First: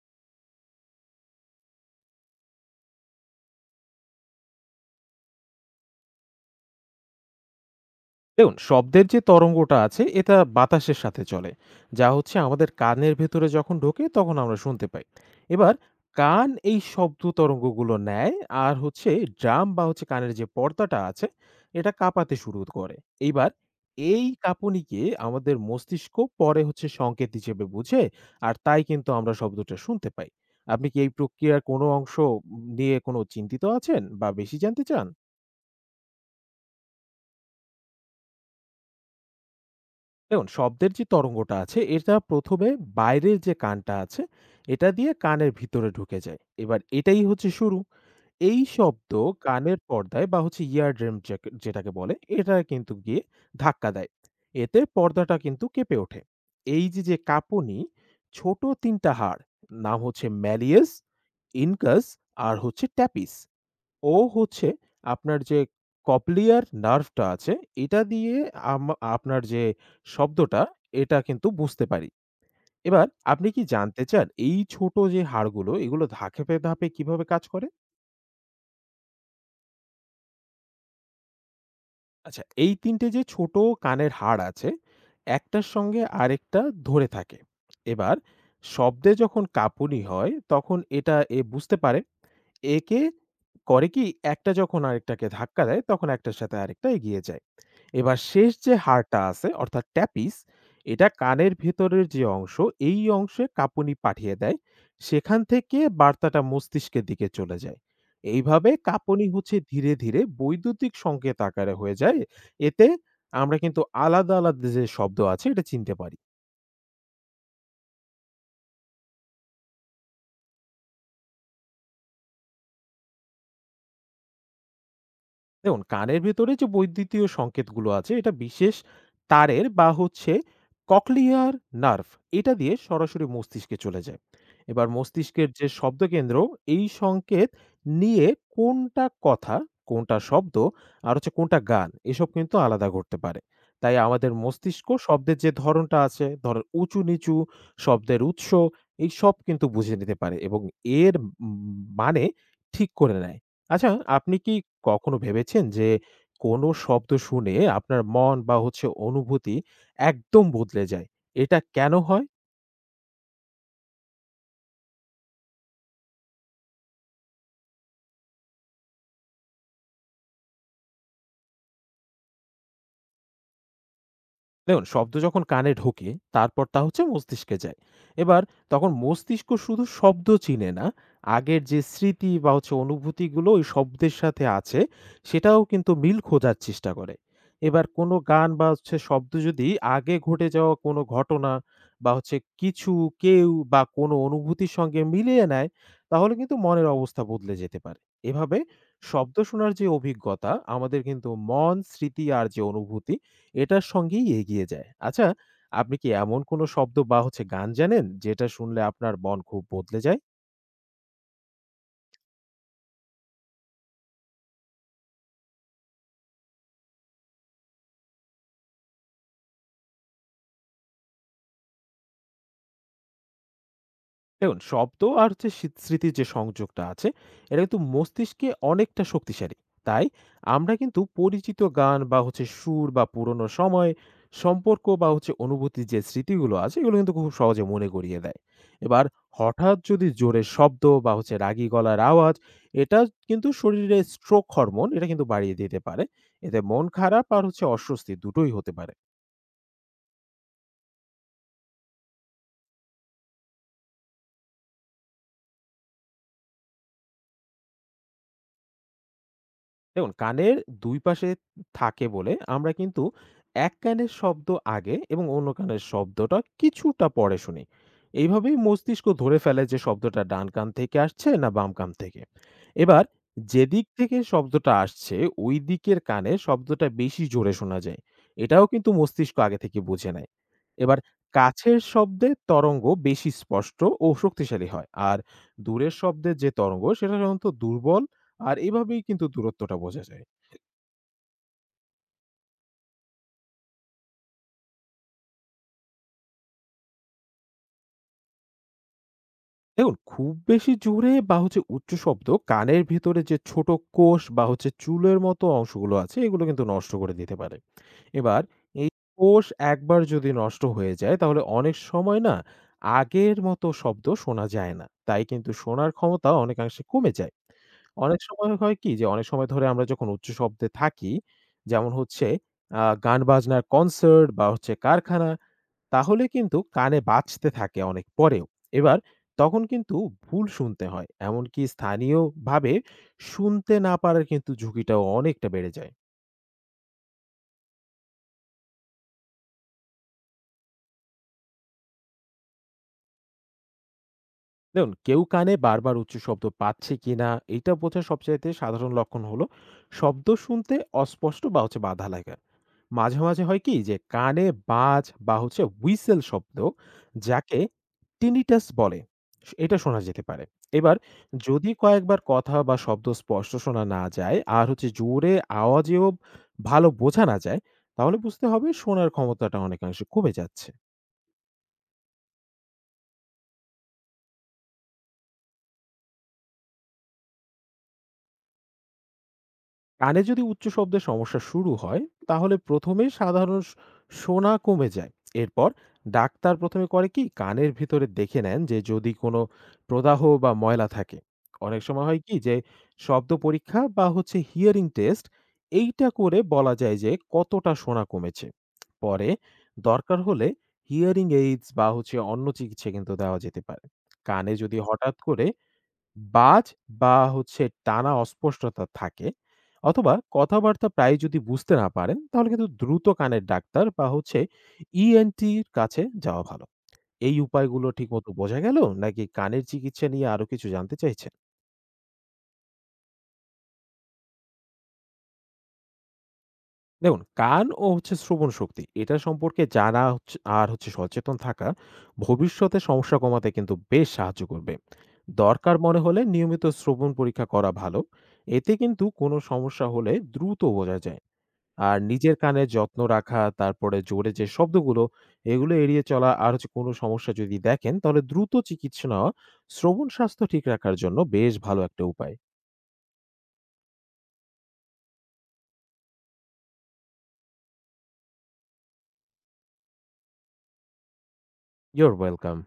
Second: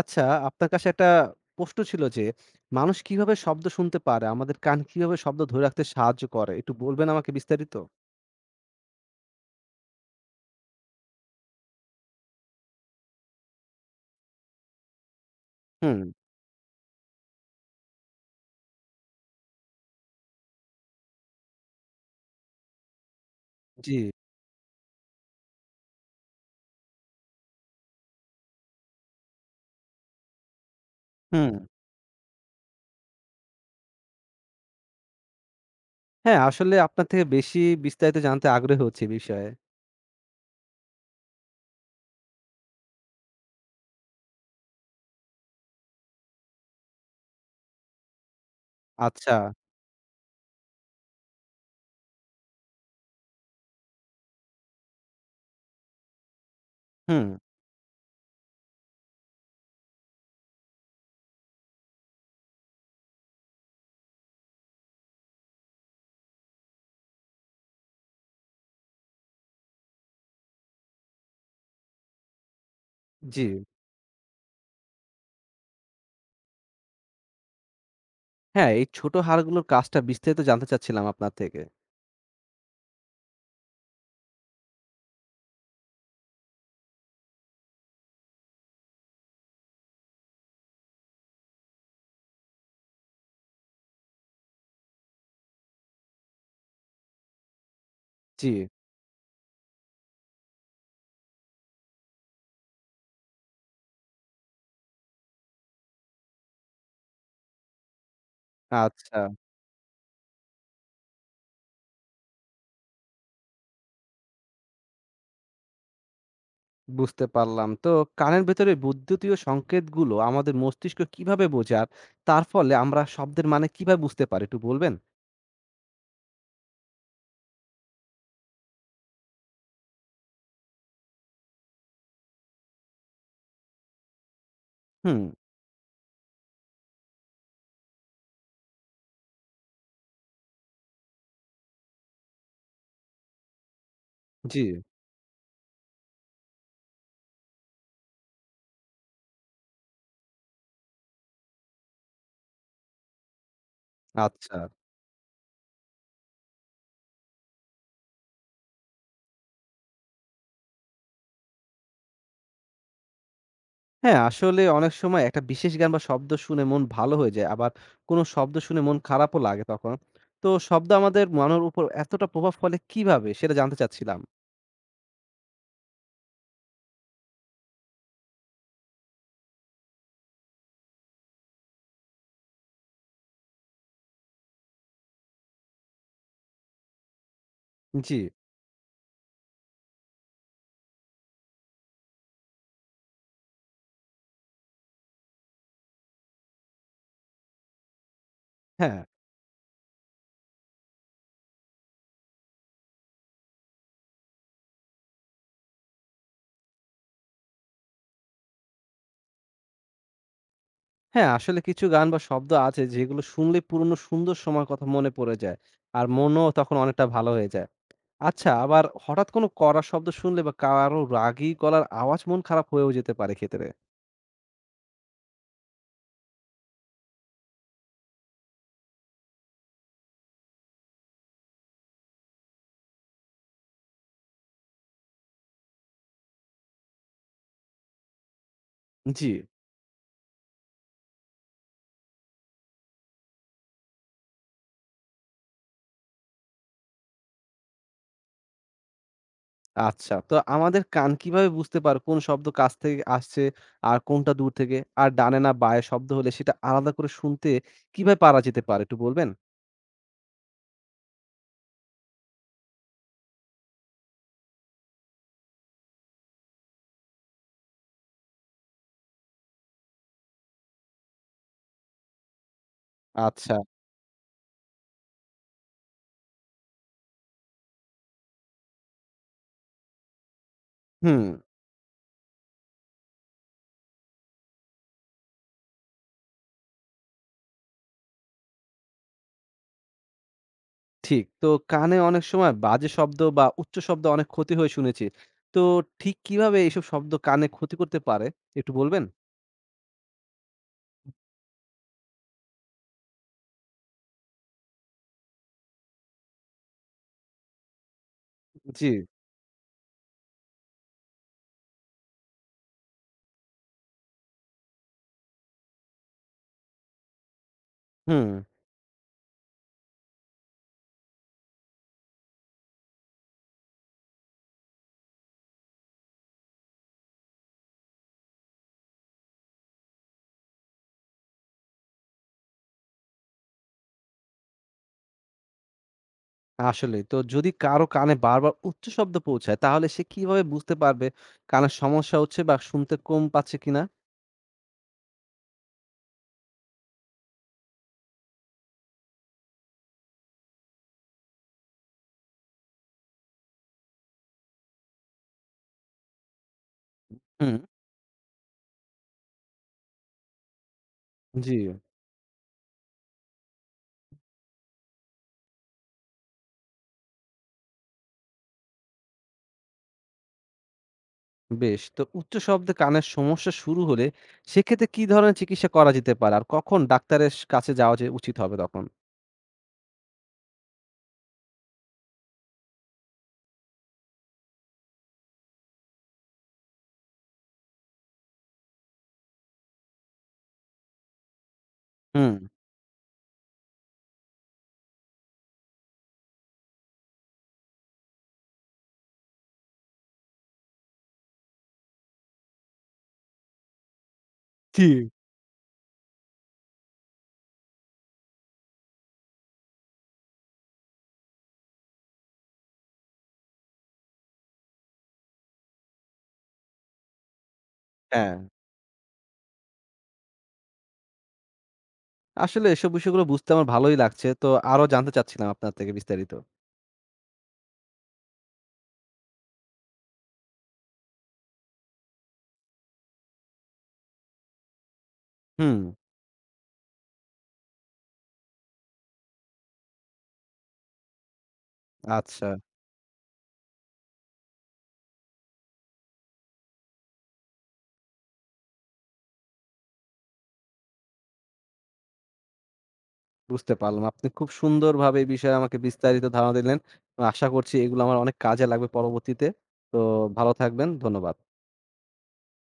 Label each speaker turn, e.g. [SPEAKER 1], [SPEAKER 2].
[SPEAKER 1] আচ্ছা, আপনার কাছে একটা প্রশ্ন ছিল যে, মানুষ কিভাবে শব্দ শুনতে পারে? আমাদের কান কিভাবে শব্দ ধরে রাখতে সাহায্য করে? একটু বলবেন আমাকে বিস্তারিত?
[SPEAKER 2] দেখুন, শব্দের যে তরঙ্গটা আছে এটা বাতাসের সাথে চলে যা হচ্ছে আমাদের কানের ভেতরে যখন ঢোকে তখন আমরা শুনতে পাই। এবার
[SPEAKER 1] হুম,
[SPEAKER 2] কান এই শব্দ তরঙ্গগুলো নেয়, আর হচ্ছে ড্রাম বা হচ্ছে কানের যে পর্দাটা আছে এটা কাঁপাতে শুরু করে। এইবার
[SPEAKER 1] জি,
[SPEAKER 2] এই কাঁপুনিকে আমাদের মস্তিষ্ক পরে হচ্ছে সংকেত হিসেবে বুঝে। আর তাই কিন্তু আমরা শব্দটা শুনতে পাই। আপনি কি এই
[SPEAKER 1] হুম।
[SPEAKER 2] প্রক্রিয়ার কোনো অংশ নিয়ে কোনো চিন্তিত আছেন বা বেশি জানতে চান?
[SPEAKER 1] হ্যাঁ, আসলে আপনার থেকে বেশি বিস্তারিত জানতে আগ্রহী হচ্ছি এই বিষয়ে।
[SPEAKER 2] দেখুন, শব্দের যে তরঙ্গটা আছে এটা প্রথমে বাইরের যে কানটা আছে এটা দিয়ে কানের ভিতরে ঢুকে যায়। এবার এটাই হচ্ছে শুরু। এই শব্দ
[SPEAKER 1] আচ্ছা,
[SPEAKER 2] কানের পর্দায় বা হচ্ছে ইয়ার ড্রেম যেটাকে বলে, এটা কিন্তু গিয়ে ধাক্কা দেয়। এতে পর্দাটা কিন্তু কেঁপে ওঠে। এই যে যে
[SPEAKER 1] হুম,
[SPEAKER 2] কাঁপুনি ছোট তিনটা হাড়, নাম হচ্ছে ম্যালিয়াস, ইনকাস আর হচ্ছে ট্যাপিস। ও হচ্ছে আপনার যে কপ্লিয়ার নার্ভটা আছে, এটা দিয়ে আম আপনার যে শব্দটা, এটা কিন্তু বুঝতে পারি। এবার
[SPEAKER 1] জি।
[SPEAKER 2] আপনি কি জানতে চান এই ছোট যে হাড়গুলো, এগুলো ধাপে, ধাপে কিভাবে কাজ করে?
[SPEAKER 1] হ্যাঁ, এই ছোট হাড়গুলোর কাজটা বিস্তারিত জানতে চাচ্ছিলাম আপনার থেকে।
[SPEAKER 2] আচ্ছা, এই ৩ টে যে ছোট কানের হাড় আছে, একটার সঙ্গে আরেকটা ধরে থাকে। এবার শব্দে যখন কাঁপুনি হয়, তখন এটা এ বুঝতে পারে। একে করে কি, একটা যখন আরেকটাকে ধাক্কা দেয়, তখন একটার সাথে আরেকটা এগিয়ে যায়। এবার
[SPEAKER 1] জি,
[SPEAKER 2] শেষ যে হাড়টা আছে অর্থাৎ ট্যাপিস, এটা কানের ভেতরের যে অংশ এই অংশে কাঁপুনি পাঠিয়ে দেয়। সেখান থেকে বার্তাটা মস্তিষ্কের দিকে চলে যায়। এইভাবে
[SPEAKER 1] আচ্ছা,
[SPEAKER 2] কাঁপুনি হচ্ছে ধীরে ধীরে বৈদ্যুতিক সংকেত আকারে হয়ে যায়। এতে আমরা কিন্তু আলাদা আলাদা যে শব্দ আছে এটা চিনতে পারি।
[SPEAKER 1] বুঝতে পারলাম। তো কানের ভেতরে বৈদ্যুতীয় সংকেতগুলো আমাদের মস্তিষ্ক কিভাবে বোঝে? আর তার ফলে আমরা শব্দের মানে কিভাবে বুঝতে পারি? একটু বলবেন?
[SPEAKER 2] দেখুন, কানের ভেতরে যে বৈদ্যুতীয় সংকেতগুলো আছে এটা বিশেষ তারের বা হচ্ছে ককলিয়ার নার্ভ, এটা দিয়ে সরাসরি মস্তিষ্কে চলে যায়। এবার
[SPEAKER 1] হুম,
[SPEAKER 2] মস্তিষ্কের যে শব্দকেন্দ্র এই সংকেত নিয়ে কোনটা কথা, কোনটা শব্দ আর হচ্ছে কোনটা গান এসব কিন্তু আলাদা করতে পারে। তাই আমাদের
[SPEAKER 1] জি।
[SPEAKER 2] মস্তিষ্ক শব্দের যে ধরনটা আছে, ধরেন উঁচু নিচু, শব্দের উৎস এই সব কিন্তু বুঝে নিতে পারে এবং এর মানে ঠিক করে নেয়। আচ্ছা, আপনি কি
[SPEAKER 1] আচ্ছা।
[SPEAKER 2] কখনো ভেবেছেন যে কোনো শব্দ শুনে আপনার মন বা হচ্ছে অনুভূতি একদম বদলে যায়? এটা কেন হয়?
[SPEAKER 1] হ্যাঁ, আসলে অনেক সময় একটা বিশেষ গান বা শব্দ শুনে মন ভালো হয়ে যায়। আবার কোনো শব্দ শুনে মন খারাপও লাগে তখন। তো শব্দ আমাদের মনের উপর এতটা প্রভাব ফেলে কিভাবে? সেটা জানতে চাচ্ছিলাম।
[SPEAKER 2] দেখুন, শব্দ যখন কানে ঢোকে তারপর তা হচ্ছে মস্তিষ্কে যায়। এবার তখন মস্তিষ্ক শুধু শব্দ চিনে না, আগের যে স্মৃতি বা হচ্ছে অনুভূতিগুলো ওই শব্দের সাথে আছে সেটাও কিন্তু মিল খোঁজার চেষ্টা করে। এবার কোনো
[SPEAKER 1] জি।
[SPEAKER 2] গান বা হচ্ছে শব্দ যদি আগে ঘটে যাওয়া কোনো ঘটনা বা হচ্ছে কিছু কেউ বা কোনো অনুভূতির সঙ্গে মিলিয়ে নেয় তাহলে কিন্তু মনের অবস্থা বদলে যেতে পারে। এভাবে
[SPEAKER 1] হ্যাঁ।
[SPEAKER 2] শব্দ শোনার যে অভিজ্ঞতা আমাদের কিন্তু মন, স্মৃতি আর যে অনুভূতি এটার সঙ্গেই এগিয়ে যায়। আচ্ছা, আপনি কি এমন কোনো শব্দ বা হচ্ছে গান জানেন, যেটা শুনলে আপনার মন খুব বদলে যায়?
[SPEAKER 1] হ্যাঁ, আসলে কিছু গান বা শব্দ আছে যেগুলো শুনলে পুরনো সুন্দর সময়ের কথা মনে পড়ে যায়। আর মনও তখন অনেকটা ভালো হয়ে যায়। আচ্ছা, আবার হঠাৎ কোনো কড়া শব্দ শুনলে বা কারো রাগী গলার আওয়াজ মন খারাপ হয়েও যেতে পারে ক্ষেত্রে।
[SPEAKER 2] দেখুন, শব্দ আর হচ্ছে স্মৃতির যে সংযোগটা আছে এটা কিন্তু মস্তিষ্কে অনেকটা শক্তিশালী। তাই আমরা কিন্তু পরিচিত গান বা হচ্ছে সুর বা পুরনো সময়, সম্পর্ক বা হচ্ছে অনুভূতির যে স্মৃতিগুলো আছে এগুলো কিন্তু খুব সহজে মনে করিয়ে দেয়। এবার
[SPEAKER 1] জি।
[SPEAKER 2] হঠাৎ যদি জোরে শব্দ বা হচ্ছে রাগী গলার আওয়াজ, এটা কিন্তু শরীরে স্ট্রোক হরমোন এটা কিন্তু বাড়িয়ে দিতে পারে। এতে মন খারাপ আর হচ্ছে অস্বস্তি দুটোই হতে পারে।
[SPEAKER 1] আচ্ছা। তো আমাদের কান কিভাবে বুঝতে পারে কোন শব্দ কাছ থেকে আসছে আর কোনটা দূর থেকে? আর ডানে না বাঁয়ে শব্দ হলে সেটা আলাদা করে শুনতে কিভাবে পারা যেতে পারে একটু বলবেন?
[SPEAKER 2] দেখুন, কানের ২ পাশে থাকে বলে আমরা কিন্তু এক কানের শব্দ আগে এবং অন্য কানের শব্দটা কিছুটা পরে শুনি। এইভাবেই মস্তিষ্ক ধরে ফেলে যে শব্দটা ডান কান থেকে আসছে না বাম কান থেকে। এবার
[SPEAKER 1] আচ্ছা।
[SPEAKER 2] যেদিক থেকে শব্দটা আসছে ওই দিকের কানে শব্দটা বেশি জোরে শোনা যায়। এটাও কিন্তু মস্তিষ্ক আগে থেকে বুঝে নেয়। এবার
[SPEAKER 1] হুম,
[SPEAKER 2] কাছের শব্দে তরঙ্গ বেশি স্পষ্ট ও শক্তিশালী হয়। আর দূরের শব্দের যে তরঙ্গ সেটা সাধারণত দুর্বল, আর এভাবেই কিন্তু দূরত্বটা বোঝা যায়।
[SPEAKER 1] ঠিক। তো কানে অনেক সময় বাজে শব্দ বা উচ্চ শব্দ অনেক ক্ষতি হয়ে শুনেছি। তো ঠিক কিভাবে এইসব শব্দ কানে ক্ষতি করতে পারে একটু বলবেন?
[SPEAKER 2] দেখুন, খুব বেশি জোরে বা হচ্ছে উচ্চ শব্দ কানের ভেতরে যে ছোট কোষ বা হচ্ছে চুলের মতো অংশগুলো আছে এগুলো কিন্তু নষ্ট করে দিতে পারে। এবার
[SPEAKER 1] জি।
[SPEAKER 2] এই কোষ একবার যদি নষ্ট হয়ে যায় তাহলে অনেক সময় না আগের মতো শব্দ শোনা যায় না। তাই কিন্তু শোনার ক্ষমতা অনেকাংশে কমে যায়। অনেক
[SPEAKER 1] হুম,
[SPEAKER 2] সময় হয় কি যে অনেক সময় ধরে আমরা যখন উচ্চ শব্দে থাকি, যেমন হচ্ছে গান বাজনার কনসার্ট বা হচ্ছে কারখানা, তাহলে কিন্তু কানে বাজতে থাকে অনেক পরেও। এবার তখন কিন্তু ভুল শুনতে হয়। এমনকি স্থানীয়ভাবে শুনতে না পারার কিন্তু ঝুঁকিটাও অনেকটা বেড়ে যায়।
[SPEAKER 1] আসলেই। তো যদি কারো কানে বারবার উচ্চ শব্দ পৌঁছায় তাহলে সে কিভাবে বুঝতে পারবে কানের সমস্যা হচ্ছে বা শুনতে কম পাচ্ছে কিনা?
[SPEAKER 2] দেখুন, কেউ কানে বারবার উচ্চ শব্দ পাচ্ছে কিনা এটা বোঝার সবচাইতে সাধারণ লক্ষণ হলো শব্দ শুনতে অস্পষ্ট বা হচ্ছে বাধা লাগা। মাঝে, মাঝে হয় কি যে কানে বাজ বা হচ্ছে হুইসেল শব্দ,
[SPEAKER 1] হুম,
[SPEAKER 2] যাকে tinnitus বলে। এটা শোনা যেতে পারে। এবার
[SPEAKER 1] জি।
[SPEAKER 2] যদি কয়েকবার কথা বা শব্দ স্পষ্ট শোনা না যায় আর হচ্ছে জোরে আওয়াজেও ভালো বোঝা না যায়, তাহলে বুঝতে হবে শোনার ক্ষমতাটা অনেকাংশে কমে যাচ্ছে।
[SPEAKER 1] বেশ। তো উচ্চ শব্দে কানের সমস্যা শুরু হলে সেক্ষেত্রে কি ধরনের চিকিৎসা করা যেতে পারে? আর কখন ডাক্তারের স কাছে যাওয়া যে উচিত হবে তখন?
[SPEAKER 2] কানে যদি উচ্চ শব্দের সমস্যা শুরু হয় তাহলে প্রথমে সাধারণ শোনা কমে যায়। এরপর ডাক্তার প্রথমে করে কি কানের ভিতরে দেখে নেন যে যদি কোনো প্রদাহ বা ময়লা থাকে। অনেক সময় হয় কি
[SPEAKER 1] হুম।
[SPEAKER 2] যে শব্দ পরীক্ষা বা হচ্ছে হিয়ারিং টেস্ট, এইটা করে বলা যায় যে কতটা শোনা কমেছে। পরে দরকার হলে হিয়ারিং এইডস বা হচ্ছে অন্য চিকিৎসা কিন্তু দেওয়া যেতে পারে। কানে যদি
[SPEAKER 1] জি।
[SPEAKER 2] হঠাৎ করে বাজ বা হচ্ছে টানা অস্পষ্টতা থাকে, অথবা কথাবার্তা প্রায় যদি বুঝতে না পারেন তাহলে কিন্তু দ্রুত কানের ডাক্তার বা হচ্ছে ইএনটির কাছে যাওয়া ভালো। এই উপায়গুলো ঠিকমতো
[SPEAKER 1] হ্যাঁ,
[SPEAKER 2] বোঝা গেল নাকি কানের চিকিৎসা নিয়ে আরো কিছু জানতে চাইছেন?
[SPEAKER 1] আসলে এসব বিষয়গুলো বুঝতে আমার ভালোই লাগছে। তো আরো জানতে চাচ্ছিলাম আপনার থেকে বিস্তারিত।
[SPEAKER 2] দেখুন, কান ও হচ্ছে শ্রবণ শক্তি এটা সম্পর্কে জানা আর হচ্ছে সচেতন থাকা ভবিষ্যতে সমস্যা কমাতে কিন্তু বেশ সাহায্য করবে। দরকার
[SPEAKER 1] হুম,
[SPEAKER 2] মনে হলে নিয়মিত শ্রবণ পরীক্ষা করা ভালো। এতে কিন্তু কোনো সমস্যা হলে দ্রুত বোঝা যায়। আর নিজের
[SPEAKER 1] আচ্ছা
[SPEAKER 2] কানের যত্ন রাখা, তারপরে জোরে যে শব্দগুলো, এগুলো এড়িয়ে চলা, আর হচ্ছে কোনো সমস্যা যদি দেখেন, তাহলে দ্রুত চিকিৎসা নেওয়া শ্রবণ স্বাস্থ্য ঠিক রাখার জন্য বেশ ভালো একটা উপায়।
[SPEAKER 1] বুঝতে পারলাম। আপনি খুব সুন্দরভাবে এই বিষয়ে আমাকে বিস্তারিত ধারণা দিলেন। আশা করছি এগুলো আমার অনেক কাজে লাগবে পরবর্তীতে। তো ভালো থাকবেন। ধন্যবাদ।
[SPEAKER 2] You're welcome.